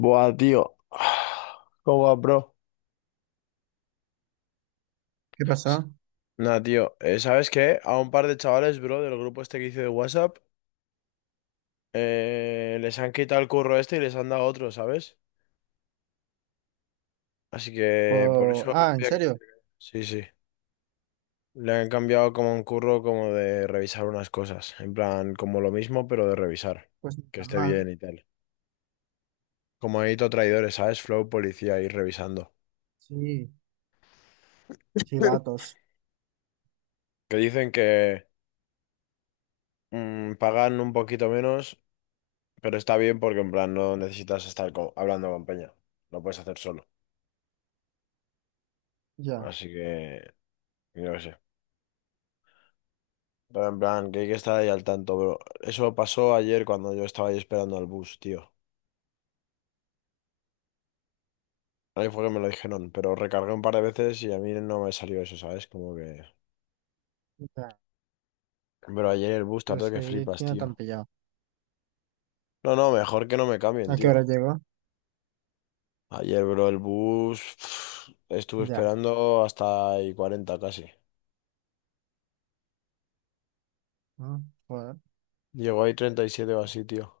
Buah, tío. ¿Cómo va, bro? ¿Qué S- pasó? Nah, tío. ¿Sabes qué? A un par de chavales, bro, del grupo este que hice de WhatsApp, les han quitado el curro este y les han dado otro, ¿sabes? Así que por eso Ah, ¿en había que... serio? Sí, sí. Le han cambiado como un curro como de revisar unas cosas. En plan, como lo mismo, pero de revisar. Pues ni Que tan esté mal. bien y tal. Como edito traidores, ¿sabes? Flow policía ir revisando. Sí, sí, vatos. Que dicen que pagan un poquito menos. Pero está bien porque en plan no necesitas estar hablando con Peña. Lo puedes hacer solo. Ya, Así que, yo qué sé. Pero en plan, que hay que estar ahí al tanto, bro. Eso pasó ayer cuando yo estaba ahí esperando al bus, tío. Ahí fue que me lo dijeron, pero recargué un par de veces y a mí no me salió eso, ¿sabes? Como que... ya. Pero ayer el bus tardó Entonces, que ¿que flipas, tiene tan tío. pillado? No, no, mejor que no me cambien, ¿A qué tío. hora llegó? Ayer, bro, el bus... Estuve Ya. esperando hasta ahí 40 casi. Mm, Joder. Llegó ahí 37 o así, tío.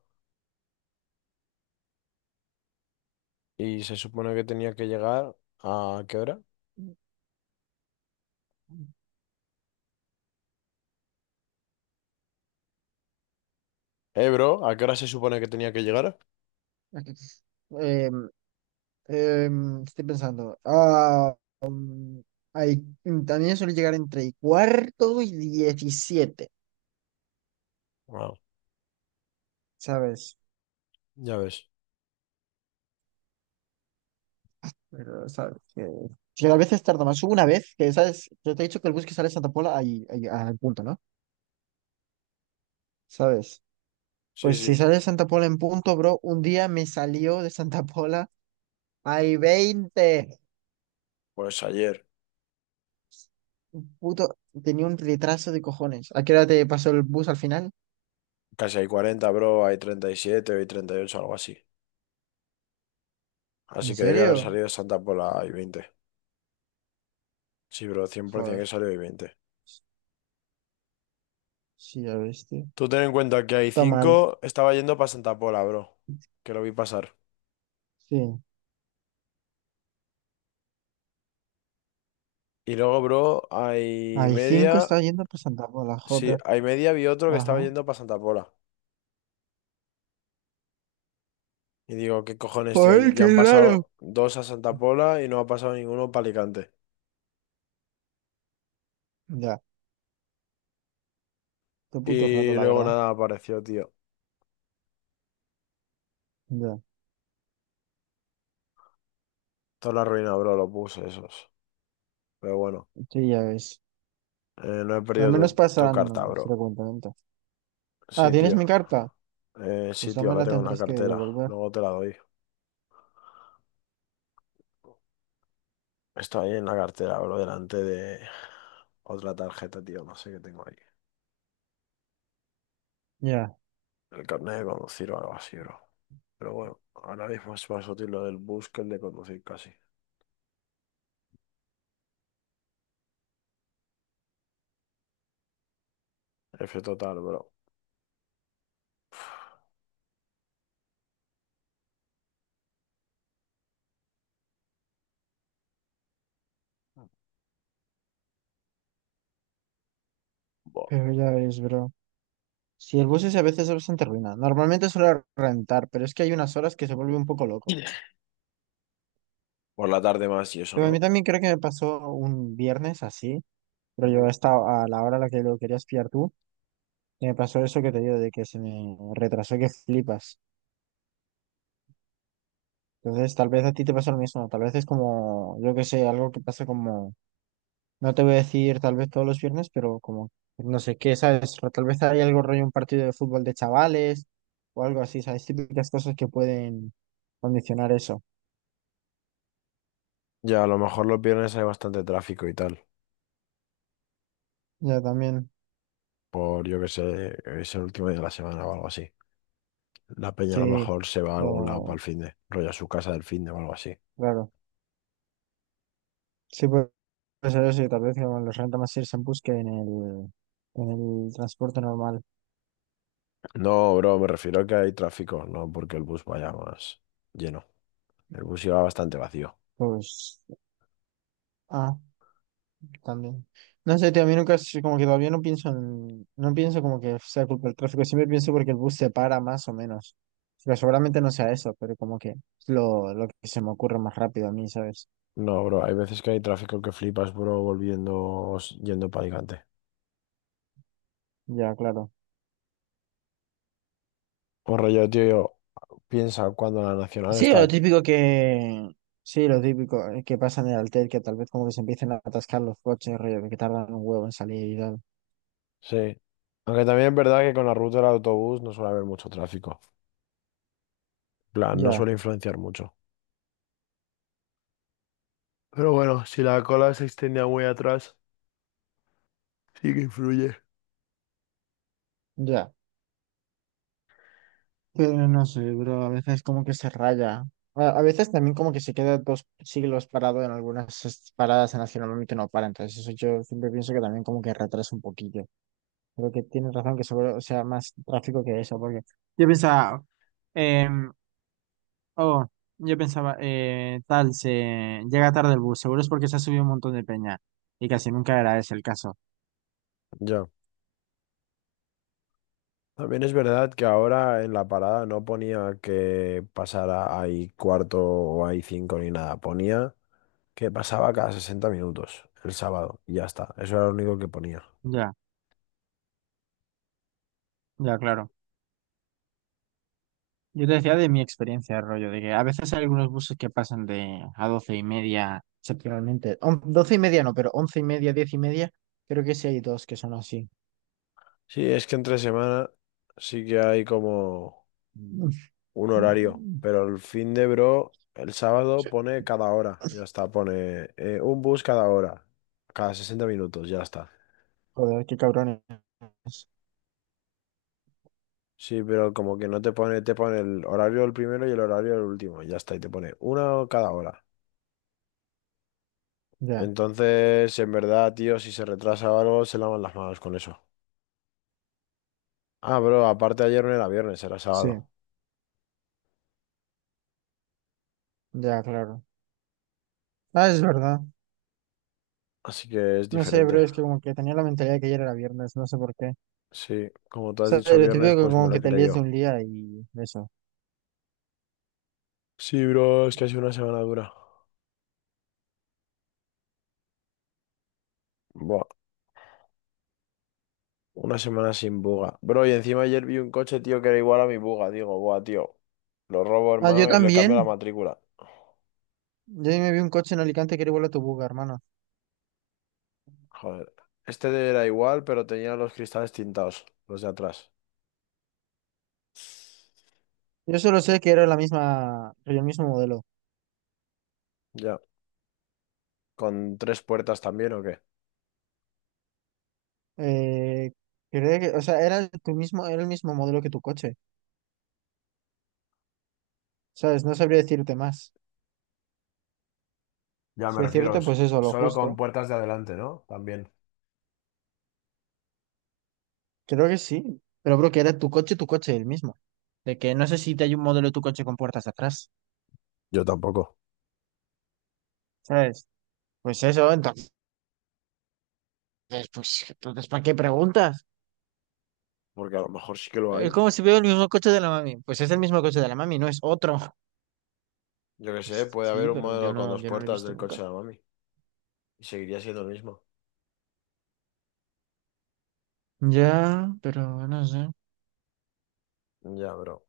Y se supone que tenía que llegar a ¿qué hora? Bro, ¿a qué hora se supone que tenía que llegar? Aquí- Em, estoy pensando. Ah, hay, también suele llegar entre y cuarto y 17, Wow, ¿sabes? ya ves. Pero, ¿sabes? Que a veces tarda más. Hubo una vez que, ¿sabes? Yo te he dicho que el bus que sale de Santa Pola ahí, ahí, al punto, ¿no? ¿Sabes? Sí, Pues sí. si sale Santa Pola en punto, bro, un día me salió de Santa Pola hay 20. Pues ayer. Puto, tenía un retraso de cojones. ¿A qué hora te pasó el bus al final? Casi hay 40, bro. Hay 37, hay 38, algo así. ¿En Así que debe serio? haber salido Santa Pola y 20. Sí, bro, 100% que Joder, salió y 20. sí, ya ves, tío. Tú ten en cuenta que hay Está mal, cinco. Estaba yendo para Santa Pola, bro. Que lo vi pasar. sí. Y luego, bro, hay Hay cinco media. estaba yendo por Santa Pola, Sí, joder. hay media, vi otro que estaba Ajá. yendo para Santa Pola. Y digo, ¿qué cojones, tío? ¡Ay, Ya qué han raro! pasado dos a Santa Pola y no ha pasado ninguno para Alicante. Ya, qué puto raro, Y la luego verdad. nada apareció, tío. Ya, Toda la ruina, bro, lo puse esos. Pero bueno, sí, ya ves. No he Al perdido menos tu carta, pasan bro. frecuentemente. Ah, Sí, ¿tienes tío. mi carta? Eh, Pues sí, ya tío, me la la tengo en la tendrás que cartera. devolver. Luego te la doy. Está ahí en la cartera, bro, delante de otra tarjeta, tío. No sé qué tengo ahí. Ya, El carnet de conducir o algo así, bro. Pero bueno, ahora mismo es más útil lo del bus que el de conducir casi. F total, bro. Buah. pero ya ves, bro. Si el bus es a veces es bastante ruina. Normalmente suelo rentar, pero es que hay unas horas que se vuelve un poco loco. Por la tarde más y eso, Pero a mí ¿no? también creo que me pasó un viernes así, pero yo Ujú. estaba a la hora a la que lo querías pillar tú, que me pasó eso que te digo, de que se me retrasó que flipas. Entonces, tal vez a ti te pasa lo mismo. Tal vez es como, yo qué sé, algo que pasa como, no te voy a decir tal vez todos los viernes, pero como, no sé qué, ¿sabes? Tal vez hay algo rollo, un partido de fútbol de chavales o algo así, ¿sabes? Típicas cosas que pueden condicionar eso. Ya, a lo mejor los viernes hay bastante tráfico y tal, Ya también. por yo que sé, es el último día de la semana o algo así. La peña a lo Sí, mejor se va a algún lado para o el finde, rollo a su casa del finde o algo así. claro. Sí, puede ser eso, y tal vez como los renta más irse en bus que en el, transporte normal. No, bro, me refiero a que hay tráfico, no porque el bus vaya más lleno. El bus iba bastante vacío. Pues, ah, también. No sé, tío, a mí nunca, como que todavía no pienso en, no pienso como que sea culpa del tráfico, siempre pienso porque el bus se para más o menos. Pero seguramente no sea eso, pero como que es lo que se me ocurre más rápido a mí, ¿sabes? No, bro, hay veces que hay tráfico que flipas, bro, volviendo, o yendo para Alicante. Ya, claro. O rollo, tío, yo, piensa cuando la nacional Sí, lo está. típico que. Sí, lo típico que pasa en el alter, que tal vez como que se empiecen a atascar los coches, rollo, de que tardan un huevo en salir y tal. Sí. Aunque también es verdad que con la ruta del autobús no suele haber mucho tráfico. En plan, no Ya, suele influenciar mucho. Pero bueno, si la cola se extendía muy atrás, sí que influye. ya. Pero no sé, bro, a veces como que se raya. A veces también como que se queda dos siglos parado en algunas paradas en las que normalmente no para. Entonces eso yo siempre pienso que también como que retrasa un poquillo. Creo que tienes razón que seguro sea más tráfico que eso, porque yo pensaba... em, Oh, yo pensaba, tal, se llega tarde el bus, seguro es porque se ha subido un montón de peña. Y casi nunca era ese el caso. Ya. También es verdad que ahora en la parada no ponía que pasara ahí cuarto o ahí cinco ni nada. Ponía que pasaba cada 60 minutos el sábado y ya está. Eso era lo único que ponía. Ya, ya, claro. Yo te decía de mi experiencia, rollo, de que a veces hay algunos buses que pasan de a 12:30, excepcionalmente. 12:30 no, pero 11:30, 10:30, creo que sí hay dos que son así. Sí, es que entre semana sí que hay como... Mm. un horario, pero el fin de, bro, el sábado Sí. pone cada hora, ya está, pone un bus cada hora, cada 60 minutos, ya está. Joder, qué cabrones. Sí, pero como que no te pone, te pone el horario del primero y el horario del último, ya está, y te pone una cada hora. Ya, Entonces, en verdad, tío, si se retrasa o algo, se lavan las manos con eso. Ah, bro, aparte ayer no era viernes, era sí, sábado, ya, claro. Ah, es verdad. así que es No sé, diferente. bro, es que como que tenía la mentalidad de que ayer era viernes, no sé por qué. Sí, como tú has Sea, dicho lo viernes, típico que pues me como lo que he te líes de un creído. día y eso. Sí, bro, es que ha sido una semana dura. Buah. Una semana sin buga. Bro, y encima ayer vi un coche, tío, que era igual a mi buga. Digo, buah, tío. Lo robo, Ah, yo hermano, y le cambio la también. matrícula. Yo me vi un coche en Alicante que era igual a tu buga, hermano. Joder. Este era igual, pero tenía los cristales tintados, los de atrás. Yo solo sé que era la misma, el mismo modelo. Ya. ¿Con tres puertas también o qué? Eh, creo que, o sea, era tu mismo, era el mismo modelo que tu coche. ¿Sabes? No sabría decirte más. Ya me Si refiero, decirte, pues eso, lo solo con justo. puertas de adelante, ¿no? También. Creo que sí. Pero creo que era tu coche, el mismo. De que no sé si te hay un modelo de tu coche con puertas atrás. Yo tampoco. ¿Sabes? Pues eso, entonces, ¿para qué preguntas? Porque a lo mejor sí que lo Es hay. como si veo el mismo coche de la mami. Pues es el mismo coche de la mami, no es otro. Yo qué sé, Pues puede sí, haber un pero yo modelo con no, dos yo no lo he puertas visto del nunca. coche de la mami. Y seguiría siendo el mismo. Ya, pero no sé. Ya, bro.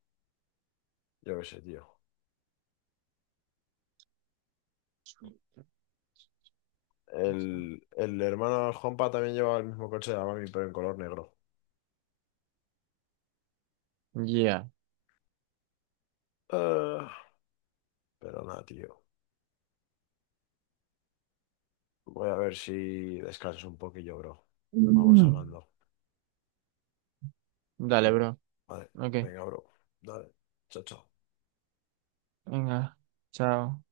Yo qué sé, tío. El hermano de Juanpa también llevaba el mismo coche de la mami, pero en color negro. Ya. Ah, pero nada, tío. Voy a ver si descanso un poquillo, bro. Vamos Mm. hablando. Dale, Mm, bro. vale, Ok, venga, bro. Dale, chao, chao. venga. Chao.